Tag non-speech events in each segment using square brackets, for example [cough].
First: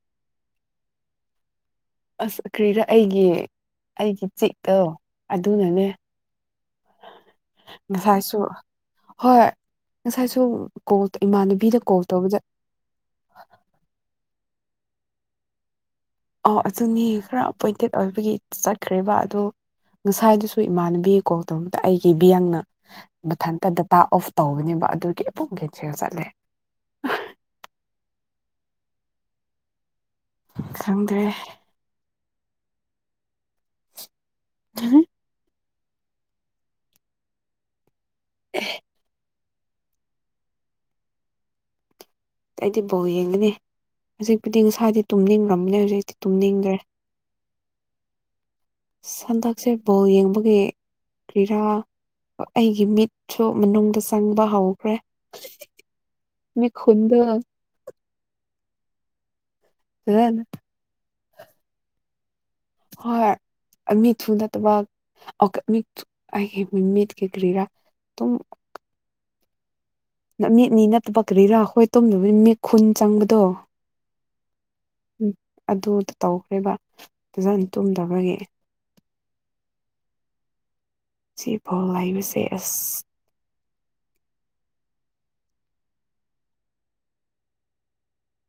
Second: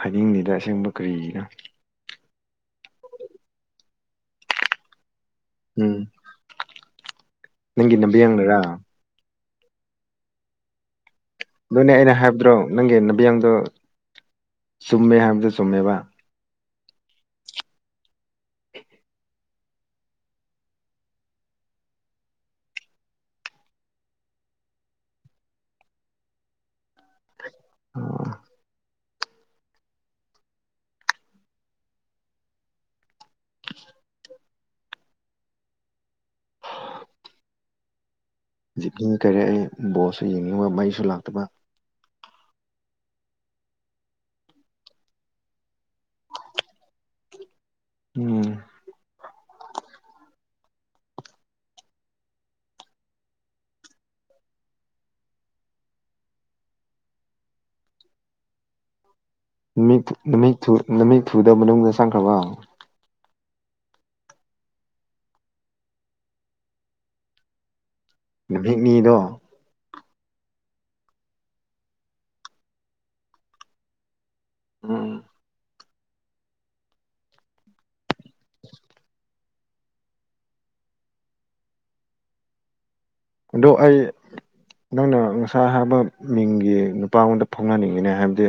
ꯍꯥꯏꯗꯤꯡꯂꯤꯗ ꯑꯁꯦꯡꯕ ꯀꯔꯤꯒꯤꯅꯣ ꯑꯁ ꯀ꯭ꯔꯤꯔ ꯑꯩꯒꯤ ꯑꯩꯒꯤ ꯆꯤꯛꯇꯣ ꯑꯗꯨꯅꯅꯦ ꯎꯝ ꯅꯪꯒꯤ ꯉꯁꯥꯏꯁꯨ ꯅꯕꯤꯌꯥꯡꯅꯔꯥ ꯍꯣꯏ ꯉꯁꯥꯏꯁꯨ ꯀꯣ ꯑꯗꯨꯅꯦ ꯑꯩꯅ ꯍꯥꯏꯕꯗ꯭ꯔꯣ ꯅꯪꯒꯤ ꯅꯕꯤꯌꯥꯡꯗꯣ ꯆꯨꯝꯃꯦ ꯍꯥꯏꯕꯗꯨꯣ ꯆꯨꯝꯃꯦꯕ ꯑꯧ ꯑꯗꯨꯅꯦ ꯈꯔ ꯑꯄꯣꯏꯟꯇꯦꯠ ꯑꯣꯏꯕꯒꯤ ꯆꯠꯈ꯭ꯔꯦꯕ ꯑꯗꯣ ꯉꯁꯥꯏꯗꯨꯁꯨ ꯏꯃꯥꯟꯅꯕꯤ ꯀꯣꯛꯗꯃꯛꯇ ꯑꯩꯒꯤ ꯏꯕꯌꯥꯡꯅ ꯃꯊꯟꯇ ꯗꯇꯥ ꯑꯣꯐ ꯇꯧꯕꯒꯅꯦꯕ ꯑꯗꯨꯒꯤ ꯄꯨꯡꯒꯤꯁꯦꯡ ꯆꯠꯂꯦ ꯑ ꯈꯪꯗ꯭ꯔꯦ ꯎꯝ ꯖꯤꯞꯅꯤꯡ ꯀꯩꯔꯛꯑꯦ ꯕꯣꯁꯁꯨ ꯌꯦꯡꯅꯤꯡꯕ ꯃꯩꯁꯨ ꯂꯥꯛꯇꯕ ꯑꯩꯗꯤ ꯕꯥꯎ ꯌꯦꯡꯒꯅꯤ ꯍꯧꯖꯤꯛꯄꯨꯗꯤ ꯉꯁꯥꯗꯤ ꯇꯨꯝꯅꯤꯡꯈ꯭ꯔꯕꯅꯦ ꯍꯧꯖꯤꯛꯇꯤ ꯇꯨꯝꯅꯤꯡꯗ꯭ꯔꯦ ꯎꯝ ꯍꯟꯗꯛꯁꯦ ꯕꯣꯜ ꯌꯦꯡꯕꯒꯤ ꯀ꯭ꯔꯤꯔꯥ ꯑꯩꯒꯤ ꯃꯤꯠꯁꯨ ꯃꯅꯨꯡꯗ ꯆꯪꯕ ꯍꯧꯈ꯭ꯔꯦ ꯃ ꯈꯨꯟꯗ ꯅꯨꯃꯤ ꯐꯖꯅ ꯅꯨꯃꯤꯠ ꯅꯨꯃꯤꯠ ꯊꯨꯗ ꯃꯅꯨꯡꯗ ꯆꯪꯈ꯭ꯔꯕ ꯍꯣꯏ ꯃꯤꯠꯁꯨꯨ ꯅꯠꯇꯕ ꯃꯤ ꯃꯤꯠ ꯀ ꯀ꯭ꯔꯤꯔꯥ ꯅꯨꯃꯤꯠꯅꯤꯗꯣ ꯃꯤꯠꯅꯤ ꯅꯠꯇꯕꯛ ꯀꯔꯤꯔꯥ ꯑꯩꯈꯣꯏ ꯇꯣꯝꯗꯕ ꯃꯤ ꯈꯨꯟ ꯆꯪꯕꯗꯣ ꯎꯝ ꯑꯗꯨ ꯇꯧꯈ꯭ꯔꯦꯕ ꯐꯖꯅ ꯇꯨꯝꯗꯕꯒꯤ ꯁꯤ ꯐꯥꯎ ꯂꯥꯛꯏꯕꯁꯦ ꯑꯁ ꯑꯗꯣ ꯑꯩ ꯅꯪꯅ ꯑꯁꯥ ꯍꯥꯏꯕ ꯃꯤꯡꯒꯤ ꯅꯨꯄꯥꯉꯣꯟꯗ ꯐꯥꯎꯍꯟꯅꯤꯡꯉꯤꯅꯦ ꯍꯥꯏꯕꯗꯤ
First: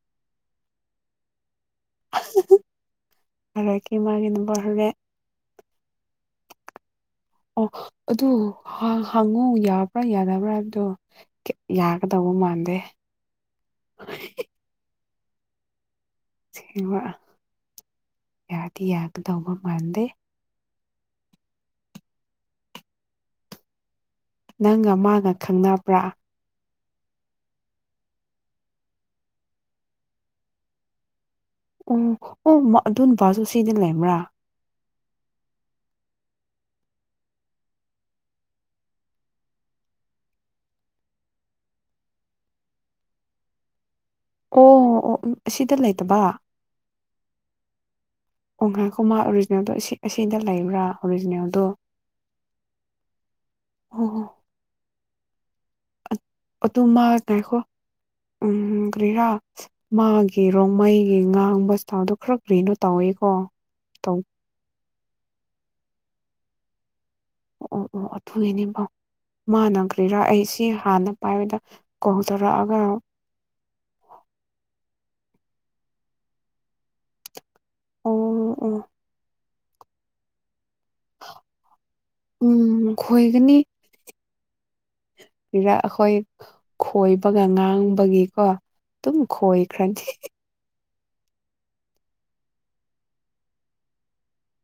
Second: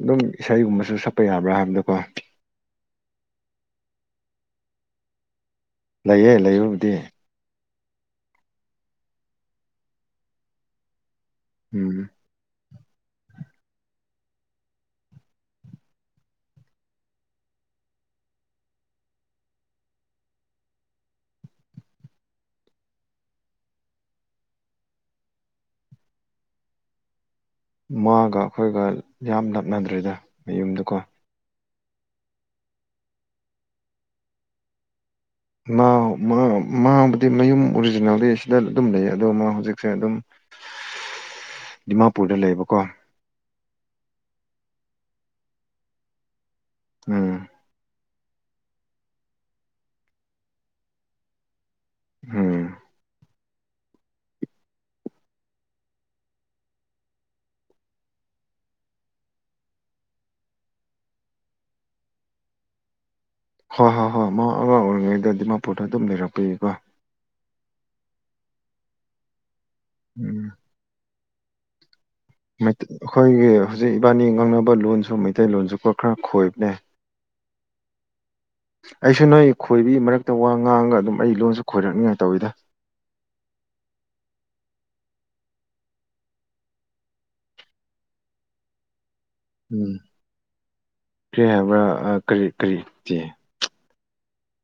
ꯑꯗꯨꯝ ꯏꯁꯩꯒꯨꯝꯕꯁꯨ ꯁꯛꯄ ꯌꯥꯕ꯭ꯔꯥ ꯍꯥꯏꯥꯟꯕꯗ ꯑꯗꯨꯋꯦ ꯂꯩꯌꯦ ꯂꯩꯔꯨꯕꯨꯗꯤ ꯑꯣ ꯑꯗꯨ ꯍꯥꯡꯉꯨ ꯌꯥꯕ꯭ꯔꯥ ꯌꯥꯗꯕ꯭ꯔꯥꯕꯗꯣ ꯎꯝ ꯌꯥꯒꯗꯧꯕ ꯃꯥꯟꯗꯦ ꯁꯤ ꯌꯥꯒꯤ ꯌꯥꯒꯗꯕ ꯃꯔꯗꯦ ꯅꯪꯒ ꯃꯥꯒ ꯈꯪꯅꯕ꯭ꯔꯥ ꯃꯥꯒ ꯑꯩꯈꯣꯏꯒ ꯌꯥꯝ ꯂꯞꯅꯗ꯭ꯔꯔꯤꯗ ꯃꯌꯨꯝꯗꯨꯀꯣ ꯑꯣ ꯑꯣ ꯑꯗꯨꯄꯥꯁꯨ ꯁꯤꯗ ꯂꯩꯕ꯭ꯔꯥ ꯃꯥꯥꯡꯕꯨꯗꯤ ꯃꯌꯨꯝ ꯑꯣꯔꯤꯖꯤꯅꯦꯜꯗꯤ ꯁꯤꯗ ꯑꯗꯨꯝ ꯂꯩ ꯑꯗꯣ ꯃꯥ ꯍꯧꯖꯤꯛꯁꯦ ꯑꯗꯨꯝ ꯗꯤꯃꯥꯄꯨꯔꯗ ꯂꯩꯌꯦꯕꯀꯣ ꯑꯣ ꯑꯣ ꯑꯁꯤꯗ ꯂꯩꯇꯕ ꯎꯝ ꯀꯣꯡꯈ꯭ꯔꯥ ꯀꯃꯥ ꯑꯣꯔꯤꯖꯤꯅꯦꯜꯗꯣ ꯑꯁꯤꯗ ꯂꯩꯕ꯭ꯔꯥ ꯑꯣꯔꯤꯖꯤꯅꯦꯜꯗꯣ ꯎꯝ ꯍ ꯍ ꯑꯗꯨ ꯃꯥ ꯀꯥꯏꯈꯣ ꯎꯝ ꯒ꯭ꯔꯤꯔꯥ ꯃꯥꯒꯤ ꯔꯣꯃꯩꯒꯤ ꯉꯥꯡꯕꯁꯇꯥꯎꯗꯣ ꯈꯔ ꯀꯒ꯭ꯔꯤꯅꯣ ꯇꯧꯋꯦꯀꯣ ꯍꯣꯏ ꯍꯣꯏ ꯇꯧ ꯍꯣꯏ ꯃ ꯑꯉꯥꯡ ꯑꯣꯏꯔꯤꯉꯩꯗ ꯗꯤꯃꯥꯄꯨꯔꯗ ꯑꯗꯨꯝ ꯂꯩꯔꯛꯄꯤꯌꯀꯣ ꯑꯣ ꯑꯣ ꯑꯗꯨꯨꯏꯅꯦꯕꯥꯎ ꯃꯥꯥꯟꯅꯈ꯭ꯔꯦꯔꯥ ꯑꯩ ꯎꯝ ꯁꯤ ꯍꯥꯟꯅ ꯄꯥꯏꯕꯗ ꯀꯣꯜ ꯇꯧꯔꯛꯑꯒ ꯑꯣ ꯑꯩꯈꯣꯏꯒꯤ ꯍꯧꯖꯤꯛ ꯏꯕꯥꯅꯤ ꯉꯥꯡꯅꯕ ꯂꯣꯟꯁ ꯁꯨꯝ ꯃꯩꯇꯩꯂꯣꯟꯖꯨꯞꯄ ꯈꯔ ꯈꯣꯏꯕꯅꯦ ꯑꯣ ꯑꯩꯁꯨ ꯅꯣꯏ ꯈꯣꯏꯕꯤ ꯃꯔꯛꯇ ꯋꯥ ꯑꯉꯥꯡꯒ ꯑꯗꯨꯝ ꯑꯩ ꯂꯣꯟꯁꯨ ꯈꯣꯏꯔꯛꯅꯤꯉꯥꯏ ꯇꯧꯋꯤꯗ ꯎꯝ ꯍꯔꯛ ꯑꯩꯈꯣꯏ ꯈꯣꯏꯕꯒ ꯉꯥꯡꯕꯒꯤꯀꯣ ꯑꯗꯨꯝ ꯎꯝ ꯈꯣꯏꯈ꯭ꯔꯅꯤ ꯀꯔꯤ ꯍꯥꯏꯕ꯭ꯔꯥ ꯀꯔꯤ ꯀꯔꯤꯇꯤ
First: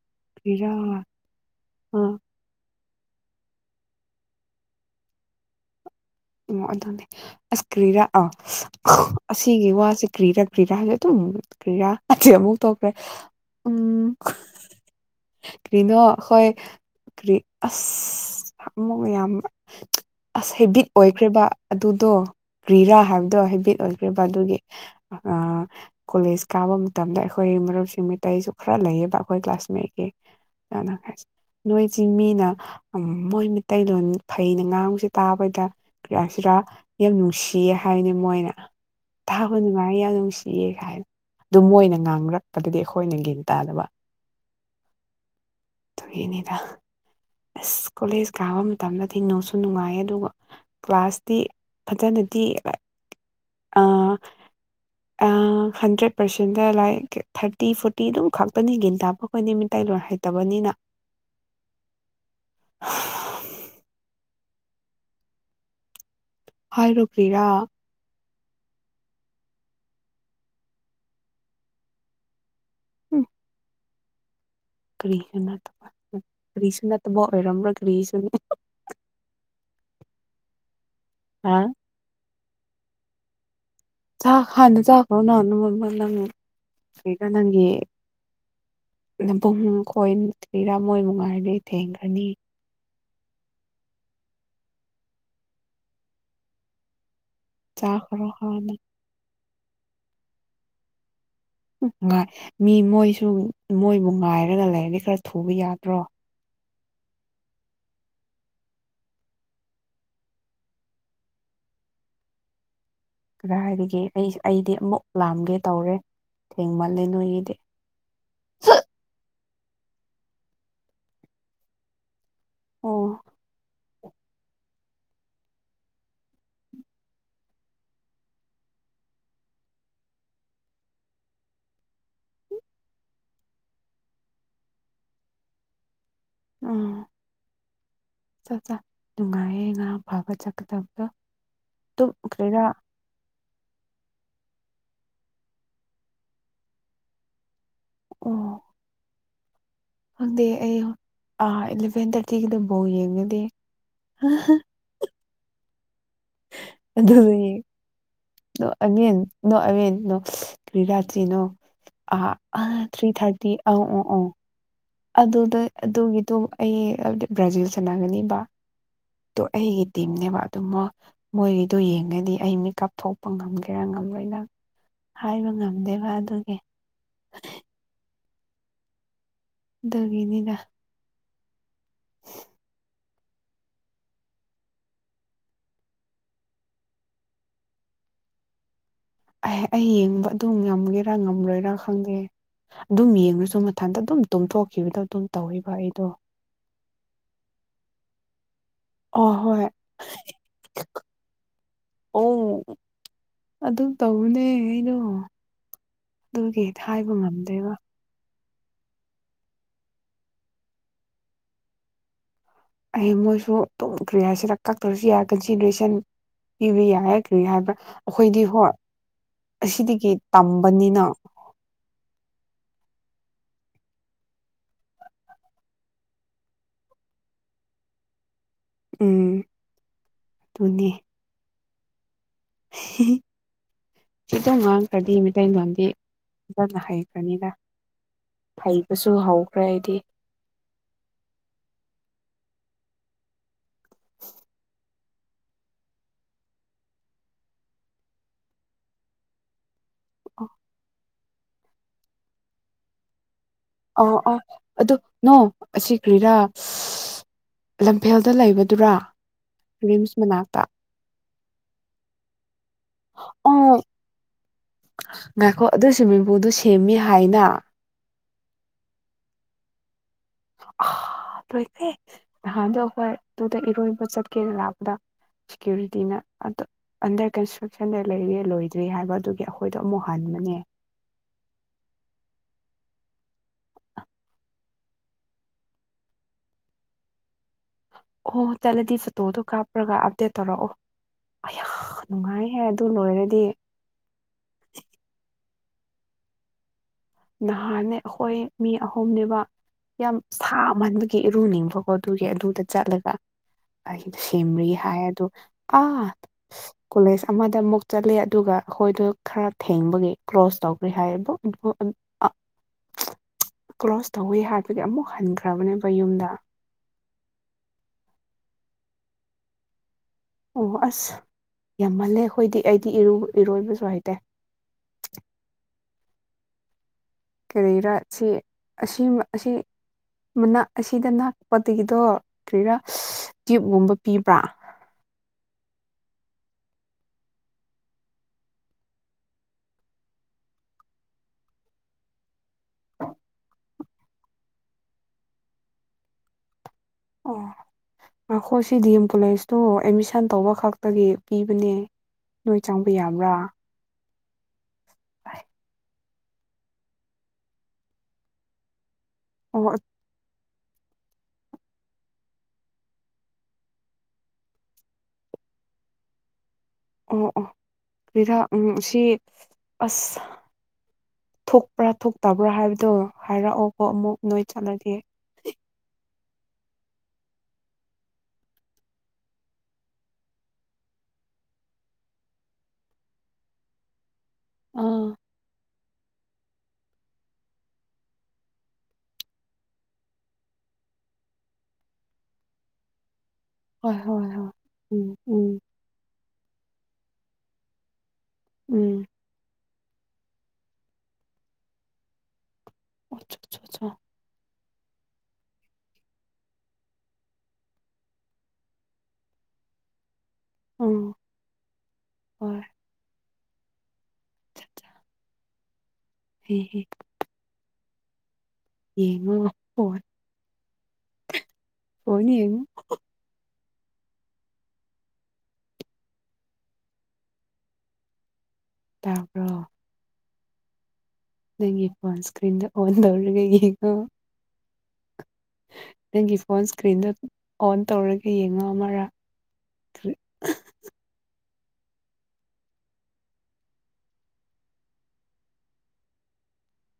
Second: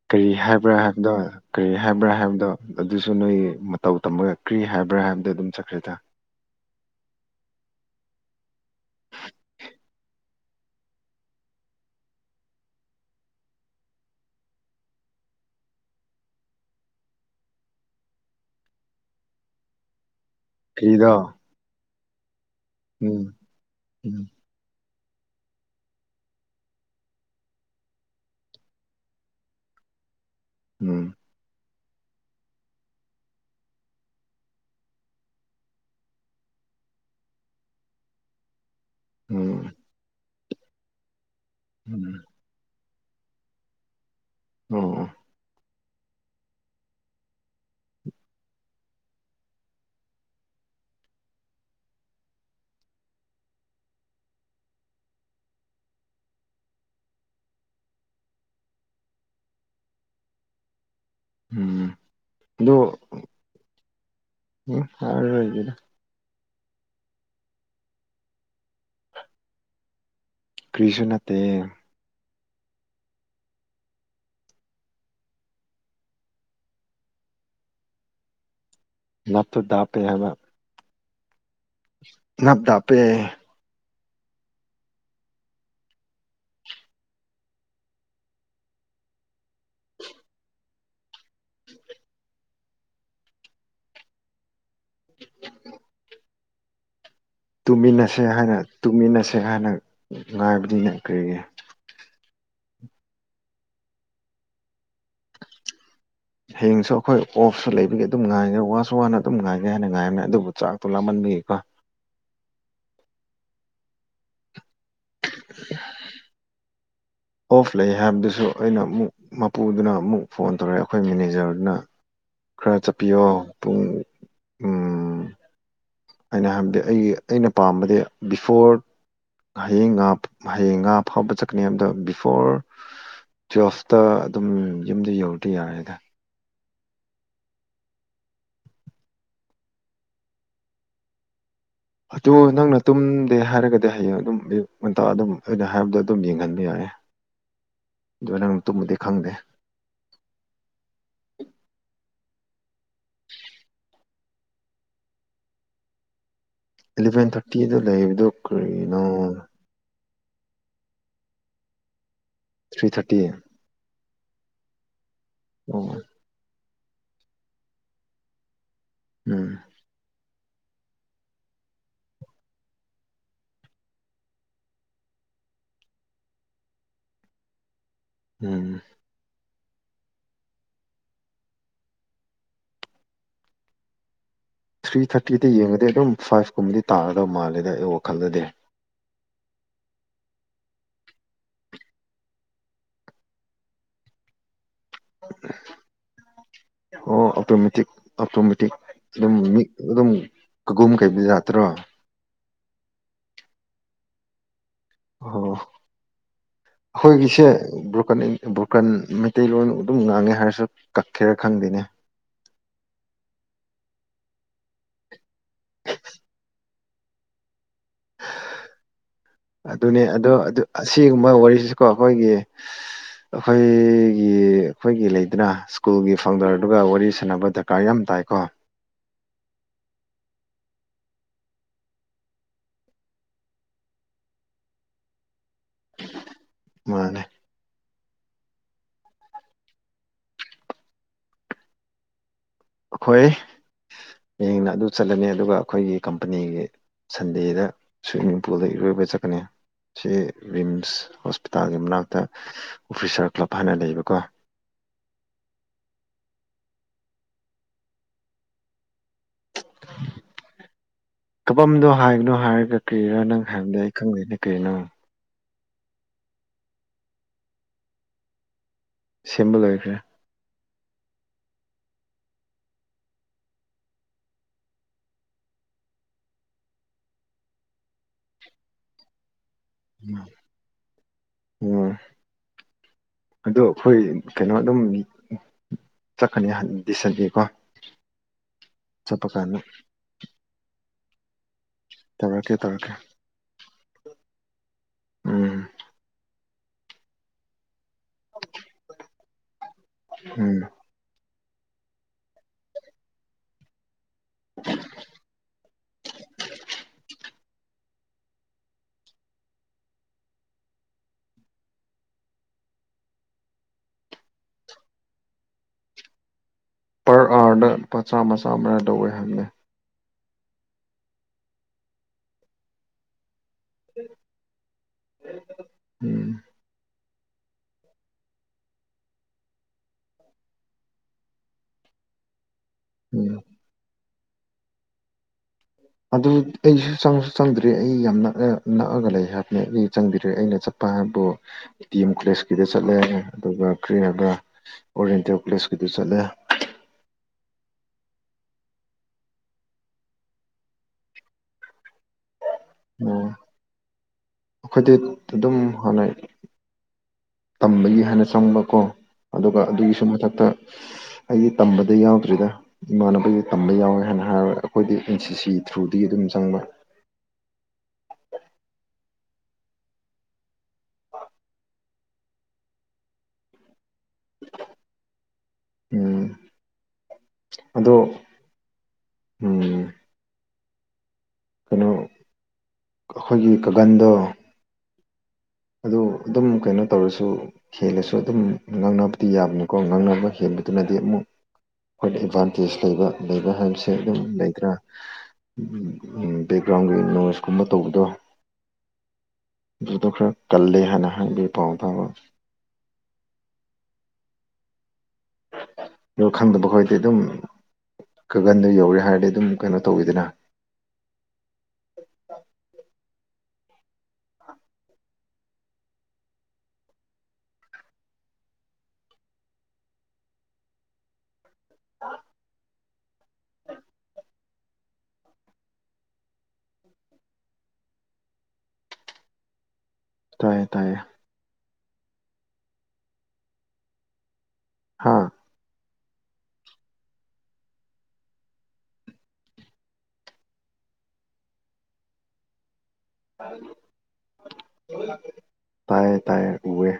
ꯀꯔꯤ ꯀꯔꯤꯔꯥ ꯍꯥꯏꯕ꯭ꯔꯥ ꯍꯥꯏꯕꯗꯣ ꯀꯔꯤ ꯑꯥ ꯍꯥꯏꯕ꯭ꯔꯥ ꯍꯥꯏꯕꯗꯣ ꯑꯗꯨꯁꯨ ꯅꯣꯏ ꯃꯇꯧ ꯇꯝꯕꯒꯛꯀ꯭ꯔꯤ ꯍꯥꯏꯕ꯭ꯔꯥ ꯍꯥꯏꯕꯗ ꯑꯗꯨꯝ ꯆꯠꯈ꯭ꯔꯦꯗ ꯑꯗꯨꯅꯦ ꯑꯁ ꯀ꯭ꯔꯤꯔꯥ ꯑꯥ ꯑꯁꯤꯒꯤ ꯋꯥꯁꯦ ꯀ꯭ꯔꯤꯔꯥ ꯀ꯭ꯔꯤꯔꯥ ꯍꯥꯏꯁꯦ ꯑꯗꯨꯝ ꯀ꯭ꯔꯤꯌꯥ ꯑꯁꯤ ꯑꯃꯨꯛ ꯇꯧꯈ꯭ꯔꯦ ꯎꯝ ꯀꯔꯤꯅꯣ ꯍꯣꯏ ꯀ꯭ꯔꯤ ꯑꯁ ꯑꯃꯛ ꯌꯥꯝ ꯑꯁ ꯀꯔꯤꯗꯣ ꯑꯣꯏꯈ꯭ꯔꯤꯕ ꯑꯗꯨꯗꯣ ꯒ꯭ꯔꯤꯔꯥ ꯎꯝ ꯍꯥꯏꯕꯗꯣ ꯍꯥꯏꯕꯤꯠ ꯑꯣꯏꯈ꯭ꯔꯤꯕ ꯎꯝ ꯑꯗꯨꯒꯤ ꯀꯣꯂꯦꯖ ꯀꯥꯕ ꯃꯇꯝꯗ ꯑꯩꯈꯣꯏ ꯃꯔꯨꯞꯁꯤꯡ ꯃꯤꯇꯩꯁꯨ ꯈꯔ ꯂꯩꯌꯦꯕ ꯑꯩꯈꯣꯏ ꯀ꯭ꯂꯥꯁꯃꯦꯠꯀꯤ ꯆꯂ ꯎꯝ ꯍꯥꯏ ꯅꯣꯏꯁꯤ ꯃꯤꯅ ꯃꯣꯏ ꯃꯩꯂꯣꯟ ꯐꯩꯅ ꯉꯥꯡꯁꯦ ꯇꯥꯕꯗ ꯀꯌꯥꯁꯤꯔꯥ ꯌꯥꯝ ꯅꯨꯡꯁꯤꯌꯦ ꯍꯥꯏꯅꯦ ꯃꯣꯏꯅ ꯊꯥꯕ ꯎꯝ ꯅꯨꯡꯉꯥꯏ ꯌꯥꯝ ꯅꯨꯡꯁꯤ ꯄ ꯀꯥꯏꯅ ꯑꯗꯨ ꯃꯣꯏꯅ ꯎꯝ ꯉꯥꯡꯅꯔꯛꯄꯗꯗꯤ ꯑꯩꯈꯣꯏꯅ ꯒꯟ ꯇꯥꯗꯕ ꯑꯣ ꯌꯦꯅꯤꯔ ꯑꯁ ꯀꯣꯂꯦꯖ ꯀꯥꯕ ꯃꯇꯝꯗ ꯊꯦꯡꯉꯣꯁꯨ ꯅꯨꯡꯉꯥꯏ ꯑꯗꯨꯒ ꯀ꯭ꯂꯥꯁꯇꯤ ꯐꯖꯅ ꯗꯤ [unintelligible] hundred percent like thirty forty ꯑꯗꯨꯝ ꯈꯛꯇꯅꯤ ꯒꯤꯟ ꯇꯥꯕꯈꯣꯏꯅꯤ ꯃꯤꯇꯩꯇꯂꯣꯟ ꯍꯥꯏꯇꯥꯦ ꯐꯠ ꯇꯕꯅꯤꯅ ꯎꯝ ꯑ ꯎ ꯐꯔ ꯑꯣꯏꯒꯗ ꯐꯥꯏꯔꯣ ꯀꯔꯤꯔꯥ ꯀ꯭ꯔꯤꯁꯨ ꯅꯠꯇꯦ ꯎꯝ ꯀ꯭ꯔꯤꯅꯥ ꯀ꯭ꯔꯤꯁꯅꯥꯇ ꯑꯣꯏꯔꯝ꯭ꯔꯣ ꯀꯔꯤꯁꯅ ꯗꯦꯃ ꯑ ꯅꯞꯗꯥꯄꯦ ꯆ ꯍꯥꯟꯅ ꯆꯈ꯭ꯔꯣꯅꯅꯃ ꯅꯪ ꯀꯀꯥꯟ ꯅꯪꯒꯤꯦ ꯅꯕꯨꯡ ꯈꯣꯏꯔꯥ ꯃꯣꯏ ꯃꯨꯉꯥꯏꯔꯗꯤꯦ ꯊꯦꯡꯈ꯭ꯔꯅꯤ ꯇꯨꯝꯃꯤꯟꯅꯁꯦ ꯆꯥꯈ꯭ꯔꯣ ꯍꯥꯏꯅ ꯍꯥꯟꯅ ꯇꯨꯝꯃꯤꯟꯅꯁꯦ ꯍꯥꯏꯅ ꯉꯥꯏꯕꯅꯤꯅ ꯀꯔꯤꯒꯤ ꯉꯥꯏ ꯃꯤ ꯃꯣꯏꯁꯨ ꯃꯣꯏꯕꯨ ꯉꯥꯏꯔꯒ ꯂꯩꯔꯗꯤ ꯈꯔ ꯊꯨꯕ ꯌꯥꯗ꯭ꯔꯣ ꯍꯦꯡꯁꯨ ꯑꯩꯈꯣꯏ ꯑꯣꯐꯁꯨ ꯂꯩꯕꯒꯤ ꯑꯗꯨꯝ ꯉꯥꯏꯔꯦ ꯋꯥꯁꯨ ꯋꯥꯅ ꯑꯗꯨꯝ ꯉꯥꯏꯒꯦ ꯍꯥꯏꯅ ꯉꯥꯏꯔꯝꯃꯦ ꯑꯗꯨꯕꯨ ꯆꯥꯛꯇꯣ ꯂꯥꯃꯟꯕꯒꯤ ꯑꯩ ꯑ ꯀꯗꯥ ꯍꯥꯏꯔꯤꯒꯦ ꯑꯩ ꯑꯩꯗꯤ ꯑꯃꯨꯛ ꯂꯥꯝꯒꯦ ꯇꯧꯔꯦ ꯊꯦꯡꯃ ꯑꯣꯐ ꯂꯩ ꯍꯥꯏꯕꯗꯨꯁꯨ ꯑꯩꯅ ꯑꯃꯨꯛ ꯃꯄꯨꯗꯨꯅ ꯑꯃꯨꯛ ꯐꯣꯟ ꯇꯧꯔꯛꯑꯦ ꯑꯩꯈꯣꯏ ꯃꯦꯅꯦꯖꯔꯗꯨꯅ ꯈꯔ ꯑꯣ ꯆꯠꯄꯤꯌꯣ ꯄꯨꯡ ꯎꯝ ꯑꯩꯅ ꯍꯥꯏꯕꯗꯤ ꯑꯩꯒꯤ ꯑꯩꯅ ꯄꯥꯝꯕꯗꯤ ꯕꯤꯐꯣꯔ ꯍꯡꯥ ꯍꯌꯦꯡ ꯉꯥ ꯐꯥꯎꯕ ꯆꯠꯀꯅꯤ ꯑꯗ ꯕꯤ ꯐꯣꯔ ꯇꯨꯋꯦꯜꯐꯇ ꯑꯗꯨꯝ ꯌꯨꯝꯗ ꯌꯧꯔꯗꯤ ꯌꯥꯔꯦꯗ ꯎꯝ ꯆꯠ ꯆ ꯅꯨꯡꯉꯥꯏꯌꯦ ꯉꯥ ꯐꯥꯕ ꯆꯠꯀꯗꯕꯗ ꯑꯗꯨ ꯅꯪꯅ ꯇꯨꯝꯗꯦ ꯍꯥꯏꯔꯒꯗꯤ ꯍꯌꯦꯡ ꯑꯗꯨꯝ ꯉ ꯑꯗꯨꯝ ꯑꯩꯅ ꯍꯥꯏꯕꯗꯣ ꯑꯗꯨꯝ ꯌꯦꯡꯍꯟꯕ ꯌꯥꯏꯦ ꯑꯗꯨ ꯑꯣ ꯅꯪ ꯇꯨꯝꯕꯨꯗꯤ ꯈꯪꯗꯦ ꯈꯪꯗꯦ ꯑꯩꯥ ꯏꯂꯚꯦꯟ ꯊꯥꯔꯇꯤꯒꯤꯗꯐꯥꯎ ꯌꯦꯡꯒꯗꯦ ꯍꯥ ꯑꯦꯂꯚꯦꯟ ꯑꯗꯨꯗꯤ ꯊꯥꯔꯇꯤꯗ ꯂꯩꯕꯗꯣ ꯀꯔꯤꯅꯣ ꯑꯦꯟ ꯅꯣ ꯑꯕꯦꯟ ꯅꯣ ꯀ꯭ꯔꯤ ꯔꯥꯇꯤꯅꯣ ꯑ ꯑ ꯊ꯭ꯔꯤ ꯊꯥꯔꯇꯤ ꯑ ꯑ ꯑ ꯑꯗꯨꯗ ꯑꯣ ꯑꯗꯨꯒꯤꯗꯣ ꯑꯩ ꯕ꯭ꯔꯥꯖꯤꯜ ꯆꯥꯟꯅꯒꯅꯤꯕ ꯎꯝ ꯑꯩꯒꯤꯇꯅꯦ ꯋꯥ ꯑꯗꯨꯃ ꯃꯣꯏꯒꯤꯗꯣ ꯌꯦꯡꯉꯗꯤ ꯑꯩ ꯃꯤꯀꯞ ꯊꯣꯛꯄ ꯉꯝꯒꯦꯔꯥ ꯉꯝꯂꯣꯏꯅ ꯍꯥꯏꯕ ꯉꯝꯗꯦꯕ ꯑꯗꯨꯒꯤ ꯎꯝ ꯑꯗꯨꯒꯅꯤꯗ ꯊ꯭ꯔꯤ ꯊꯥꯔꯇꯤꯗ ꯌꯦꯡꯉꯗꯤ ꯑꯗꯨꯝ ꯐꯥꯏꯚ ꯀꯨꯝꯕꯗꯤ ꯇꯥꯔꯗꯧ ꯃꯥꯜꯂꯦꯗ ꯑꯩ ꯋꯥꯈꯜꯗꯗꯤ ꯑꯦ ꯑꯩ ꯌꯦꯡꯕ ꯑꯗꯨꯝ ꯉꯝꯒꯦꯔꯥ ꯉꯝꯂꯣꯏꯔꯥ ꯈꯪꯗꯦ ꯑꯗꯨꯝ ꯌꯦꯡꯉꯁꯨ ꯃꯊꯟꯇ ꯑꯗꯨꯝ ꯇꯨꯝꯊꯣꯛꯈꯤꯕꯗꯣ ꯑꯗꯨꯝ ꯇꯧꯕ ꯑꯩꯗꯣ ꯑꯣ ꯑꯣꯇꯣꯃꯦꯇꯤꯛ ꯑꯣꯇꯣꯃꯦꯇꯤꯛ ꯑꯣ ꯑꯗꯨꯝ ꯃꯤ ꯍꯣꯏ ꯑꯗꯨꯝ ꯀꯒꯨꯝ ꯀꯩꯕ ꯌꯥꯠꯇ꯭ꯔꯣ ꯑꯗꯨ ꯑꯗꯨ ꯇꯧꯅꯦ ꯑꯣ ꯍꯥꯏꯕ ꯑꯩꯈꯣꯏꯒꯤꯁꯦ ꯉꯝꯗꯦꯕ ꯕ꯭ꯔꯣꯀꯅꯤ ꯕꯣꯔꯀꯟ ꯃꯩꯇꯩꯂꯣꯟ ꯑꯗꯨꯝ ꯉꯥꯡꯉꯦ ꯍꯥꯏꯔꯁꯨ ꯀꯛꯈꯦꯔ ꯈꯪꯗꯦꯅꯦ꯫ ꯑꯩ ꯃꯣꯏꯁꯨ ꯇꯨꯝ ꯀꯔꯤꯍꯥꯏꯁꯤꯔ ꯀꯛꯇ꯭ꯔꯁꯨ ꯌꯥꯏ ꯀꯟꯁꯤꯗꯔꯦꯁꯟ꯫ ꯄꯤꯕ ꯌꯥꯔꯦ ꯀꯔꯤ ꯍꯥꯏꯕ꯭ꯔꯥ ꯑꯩꯈꯣꯏꯗꯤ ꯍꯣꯏ ꯑꯗꯨꯅꯦ ꯑꯁꯤꯗꯒꯤ ꯑꯗꯣ ꯇꯝꯕꯅꯤꯅ ꯑꯁꯤꯒꯨꯝꯕ ꯋꯥꯔꯤꯁꯤꯁꯨꯀꯣ ꯑꯩꯈꯣꯏꯒꯤ ꯑꯩꯈꯣꯏꯒꯤ ꯑꯩꯈꯣꯏꯒꯤ ꯂꯩꯗꯅ ꯁ꯭ꯀꯨꯜꯒꯤ ꯐꯥꯎꯟꯗꯔꯗꯨꯒ ꯋꯥꯔꯤ ꯁꯥꯟꯅꯕ ꯗꯔꯀꯥꯔ ꯌꯥꯝ ꯇꯥꯏ ꯇꯏꯀꯣ꯫ ꯎꯝ ꯑꯗꯨꯅꯤ꯫ ꯁꯤꯇꯪ ꯉꯥꯡꯈ꯭ꯔꯗꯤ ꯃꯩꯇꯩ ꯃꯥꯡꯗꯤ꯫ ꯖꯠꯅ ꯃꯥꯅꯦ ꯍꯥꯏꯌꯦꯈ꯭ꯔꯅꯤꯗ꯫ ꯍꯩꯕꯁꯨ ꯍꯧꯈ꯭ꯔꯦ ꯑꯩꯗꯤ꯫ ꯑꯩꯈꯣꯏ ꯍꯌꯦꯡꯅ ꯑꯗꯨ ꯆꯠꯂꯅꯤ ꯑꯗꯨꯒ ꯑꯩꯈꯣꯏꯒꯤ ꯀꯝꯄꯅꯤꯒꯤ ꯁꯟꯗꯦꯗ ꯁꯨꯏꯃꯤꯡ ꯄꯨꯜꯗ ꯏꯔꯣꯏꯕ ꯆꯠꯀꯅꯤ꯫ ꯁꯤ ꯔꯤꯝꯁ ꯍꯣꯁꯄꯤꯇꯥꯜꯒꯤ ꯃꯅꯥꯛꯇ ꯑꯣꯐꯤꯁꯥꯔ ꯀ꯭ꯂꯕ ꯍꯥꯏꯅ ꯑ ꯂꯩꯕꯀꯣ ꯑꯣ ꯑꯗꯨ ꯅꯣ ꯑꯁꯤ ꯀ꯭ꯔꯤꯔꯥ꯫ ꯂꯝꯐꯦꯜꯗ ꯂꯩꯕꯗꯨꯔꯥ ꯔꯤꯝꯁ ꯃꯅꯥꯛꯇ꯫ ꯀꯕꯥꯝꯗꯣ ꯍꯥꯏꯕꯅꯣ ꯍꯥꯏꯔꯒ ꯀꯔꯤꯔꯥ ꯅꯪ ꯑꯣ ꯍꯥꯏꯕꯗꯣ ꯑꯩ ꯈꯪꯗꯦꯅꯦ꯫ ꯀꯔꯤꯅꯣ ꯉꯥꯏꯈꯣ ꯑꯗꯨ ꯁꯨꯏꯃꯤꯡꯄꯨꯜꯗꯣ ꯁꯦꯝꯃꯤ ꯍꯥꯏꯅ꯫ ꯁꯦꯝꯕ ꯂꯣꯏꯈ꯭ꯔꯦ꯫ ꯂꯣꯏꯈꯔꯦ ꯅꯍꯥꯟꯗꯣ ꯑꯩꯈꯣꯏ ꯑꯗꯨꯗ ꯏꯔꯣꯏꯕ ꯆꯠꯀꯦꯅ ꯂꯥꯛꯄꯗ ꯁꯤꯀꯨꯔꯤꯇꯤꯅ ꯑꯗꯣ ꯑꯟꯗꯔ ꯀꯟꯁꯇ꯭ꯔꯛꯁꯟꯗ ꯂꯩꯔꯤꯌꯦ ꯂꯣꯏꯗ꯭ꯔꯤ ꯍꯥꯏꯕ ꯑꯗꯨꯒꯤ꯫ ꯑꯩꯈꯣꯏꯗꯣ ꯑꯃꯨꯛ ꯎꯝ ꯍꯟꯕꯅꯦ꯫ ꯎꯝ ꯑꯗꯣ ꯑꯩꯈꯣꯏ ꯀꯩꯅꯣ ꯑꯗꯨꯝ ꯆꯠꯀꯅꯤꯗꯤꯁꯟꯗꯤꯀꯣ꯫ ꯑꯣ ꯆꯠꯂꯗꯤ ꯐꯣꯇꯣꯗꯣ ꯀꯥꯞꯄ꯭ꯔꯒ ꯑꯞꯗꯦꯠ ꯇꯧꯔꯛꯑꯣ꯫ ꯇꯧꯔꯛꯀꯦ ꯅꯨꯡꯉꯥꯏꯍꯦ ꯑꯗꯨ ꯇꯧꯔꯛꯀꯦ ꯂꯣꯏꯔꯗꯤ꯫ ꯎꯝ ꯅꯍꯥꯟꯅꯦ ꯑꯩꯈꯣꯏ ꯃꯤ ꯑꯍꯨꯝꯅꯦꯕ ꯌꯥꯝ ꯎꯝ ꯁꯥꯃꯟꯕꯒꯤ꯫ ꯏꯔꯨꯅꯤꯡꯕꯀꯣ ꯑꯗꯨꯒꯤ ꯑꯗꯨꯗ ꯆꯠꯂꯒ꯫ ꯑꯩꯗ ꯁꯦꯝꯔꯤ ꯍꯥꯏ ꯑꯗꯣ ꯑꯥ ꯀꯣꯂꯦꯖ ꯑꯃꯗ ꯑꯃꯨꯛ ꯆꯠꯂꯦ ꯑꯗꯨꯒ ꯑꯩꯈꯣꯏꯗꯣ ꯈꯔ ꯊꯦꯡꯕꯒꯤ ꯀ꯭ꯂ꯭ꯔꯣꯁ ꯇꯧꯒꯦ ꯍꯥꯏ ꯑꯗꯣ ꯑ ꯀ꯭ꯥꯂꯁ ꯇꯧꯋꯤ ꯍꯥꯏꯕꯗꯤ ꯑꯃꯨꯛ ꯍꯟꯈ꯭ꯔꯕꯅꯦꯕ ꯌꯨꯝꯗ꯫ ꯄꯔ ꯑꯥꯔꯗ ꯂꯨꯄ ꯃꯆꯥ ꯃꯆꯥꯔ ꯂꯧꯋꯦ ꯍꯥꯏꯝꯅꯦ꯫ ꯑꯣ ꯑꯁ ꯌꯥꯝꯃꯜꯂꯦ ꯑꯩꯈꯣꯏꯗꯤ ꯑꯩꯗꯤ ꯏꯔꯣꯏꯕꯁꯨ ꯍꯥꯏꯇꯦ꯫ ꯎꯝ꯫ ꯀꯔꯤꯔꯥ ꯁꯤ ꯑꯁꯤ ꯑꯁꯤ꯫ ꯃꯅꯥꯛ ꯑꯁꯤꯗ ꯅꯛꯄꯗꯒꯤꯗꯣ ꯀꯔꯤꯔ ꯎꯝ ꯇ꯭ꯌꯨꯕꯒꯨꯝꯕ ꯄꯤꯕ꯭ꯔꯥ꯫ ꯑꯗꯨ ꯑꯩꯁꯨ ꯆꯪꯗ꯭꯭ꯔꯤ ꯑꯩ ꯌꯥꯝ ꯅꯛꯑ ꯅꯛꯑꯒ ꯂꯩ ꯍꯥꯏꯕꯅꯦ ꯑꯩ ꯆꯪꯗ꯭ꯔꯦ ꯑꯩꯅ ꯆꯄ ꯄꯥ ꯍꯥꯏꯕꯤ ꯇꯤ ꯑꯦꯝ ꯀꯣꯂꯦꯖꯀꯤꯗ ꯆꯠꯂꯦ ꯑꯗꯨꯒ ꯀ꯭ꯔꯤ ꯍꯥꯏꯕꯔ ꯑꯣꯔꯦꯟꯇꯦꯜ ꯀꯣꯂꯦꯖꯀꯤ ꯆꯠꯂꯦ꯫ ꯉꯏꯈꯣ ꯁꯤ ꯗꯤ ꯑꯦꯝ ꯀꯣꯂꯦꯖꯇꯨ ꯑꯦꯠꯃꯤꯁꯟ ꯇꯧꯕ ꯈꯛꯇꯒꯤ ꯄꯤꯕꯅꯦ꯫ ꯅꯣꯏ ꯆꯪꯕ ꯌꯥꯕ꯭ꯔꯥ꯫ ꯑꯩꯈꯣꯏꯗꯤ ꯑꯗꯨꯝ ꯍꯥꯟꯅꯩ꯫ ꯇꯝꯕꯒꯤ ꯍꯥꯏꯅ ꯆꯪꯕꯀꯣ ꯑꯗꯨꯒ ꯑꯣ ꯑꯗꯨꯒꯤꯁꯨ ꯃꯊꯛꯇ ꯑꯩꯗꯤ ꯇꯝꯕꯗ ꯌꯥꯎꯗ꯭ꯔꯤꯗ ꯏꯃꯥꯟꯅꯕꯒꯤ ꯇꯝꯕ ꯌꯥꯎꯋꯦ ꯍꯥꯏꯅ ꯍꯥꯏꯔꯒ ꯑꯩꯈꯣꯏꯗꯤ ꯑꯦꯟ ꯁꯤ ꯁꯤ ꯊ꯭ꯔꯨꯗꯒꯤ ꯑꯗꯨꯝ ꯆꯪꯕ꯫ ꯑꯣ ꯑꯣ [unintelligible] ꯁꯤ ꯑꯁ ꯊꯣꯛꯄ꯭ꯔꯥ ꯊꯣꯛꯇꯕ꯭ꯔꯥ ꯍꯥꯏꯕꯗꯣ ꯍꯥꯏꯔꯛꯑꯣꯕꯣ ꯑꯃꯨꯛ ꯅꯣꯏ ꯆꯠꯂꯒꯦ꯫ ꯎꯝ ꯑꯗꯣ ꯎꯝ ꯀꯩꯅꯣ ꯑꯩꯈꯣꯏꯒꯤ ꯀꯥꯀꯟꯗꯣ꯫ ꯑꯥ ꯑꯗꯨ ꯑꯗꯨꯝ ꯀꯩꯅꯣ ꯇꯧꯔꯁꯨ ꯍꯦꯜꯂꯁꯨ ꯑꯗꯨꯝ ꯉꯥꯡꯅꯕꯗꯤ ꯌꯥꯕꯅꯤꯀꯣ ꯉꯥꯡꯅꯕ ꯍꯦꯜꯕ ꯑꯗꯨꯅꯗꯤ ꯑꯃꯨꯛ ꯑꯩꯈꯣꯏꯗ ꯑꯦꯗꯚꯥꯟꯇꯦꯖ ꯂꯩꯕ ꯂꯩꯕ ꯍꯥꯏꯕꯁꯦ ꯍꯣꯏ ꯑꯗꯨꯝ ꯍꯣꯏ ꯍꯣꯏ ꯂꯩꯗ꯭ꯔꯥ ꯎ ꯎꯝ ꯎꯝ ꯕꯦꯛꯒ꯭ꯔꯥꯎꯟꯒꯤ ꯅꯣꯏꯁꯀꯨꯝꯕ ꯇꯧꯕꯗꯣ ꯎꯝ ꯑꯗꯨꯗꯣ ꯈꯔ ꯀꯜꯂꯦ ꯍꯥꯏꯅ ꯍꯪꯕ ꯄꯥꯎ ꯐꯥꯕ ꯑꯆꯥ ꯑꯆꯥ ꯑꯆꯥ ꯑꯣ ꯈꯪꯗꯕ ꯈꯣꯏꯗꯤ ꯑꯗꯨꯝ ꯈꯒꯟꯗꯣ ꯌꯧꯔꯦ ꯍꯥꯏꯔꯗꯤ ꯑꯗꯨꯝ ꯀꯩꯅꯣ ꯇꯧꯋꯤꯗꯅ ꯎꯝ ꯍꯣꯏ ꯍ ꯍ ꯌꯦꯡꯉꯣ ꯐꯟ ꯐꯟ ꯌꯦꯡꯉꯨ ꯇꯔꯕ꯭ꯔꯣ ꯇꯥꯏꯌꯦ ꯇꯥꯏꯌꯦ ꯅꯪꯒꯤ ꯐꯣꯟ ꯏꯁꯀ꯭ꯔꯤꯟꯗ ꯑꯣꯟ ꯇꯧꯔꯒ ꯌꯦꯀꯣ ꯍꯥꯥ ꯅꯪꯒꯤ ꯐꯣꯟ ꯏꯁꯀ꯭ꯔꯤꯟꯗ ꯑꯣꯟ ꯇꯧꯔꯒ ꯌꯦꯡꯉꯛꯑꯃꯔꯥ ꯊ ꯇꯥꯏ ꯇꯥꯏ ꯎꯋꯦ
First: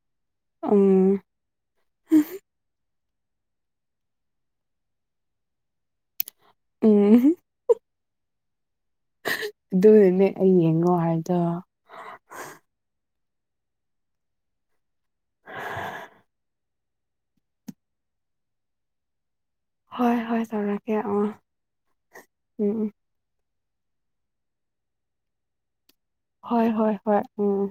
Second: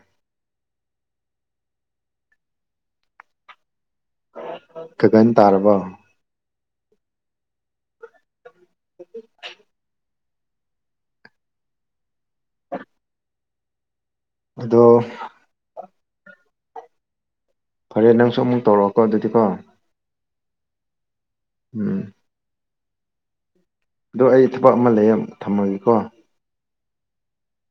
ꯎꯝ ꯈꯒꯟ ꯇꯥꯔꯕꯥ ꯎꯝ ꯑꯗꯨꯗꯨꯅꯦ ꯑꯩ ꯌꯦꯡꯉꯣ ꯍꯥꯏꯗꯣ ꯑꯗꯣ ꯐꯔꯦ ꯅꯪꯁꯨ ꯑꯃꯨꯛ ꯇꯧꯔꯛꯑꯣꯀꯣ ꯑꯗꯨꯗꯤꯀꯣ ꯍꯣꯏ ꯍꯣꯏ ꯆꯧꯔꯥꯛꯀꯦ ꯑ ꯎꯝ ꯎꯝꯝ ꯑꯣ ꯑꯩ ꯊꯕꯛ ꯑꯃ ꯂꯩ ꯊꯝꯃꯒꯦꯀꯣ ꯍꯣꯏ ꯍꯣꯏ ꯍꯣꯏ ꯎꯝ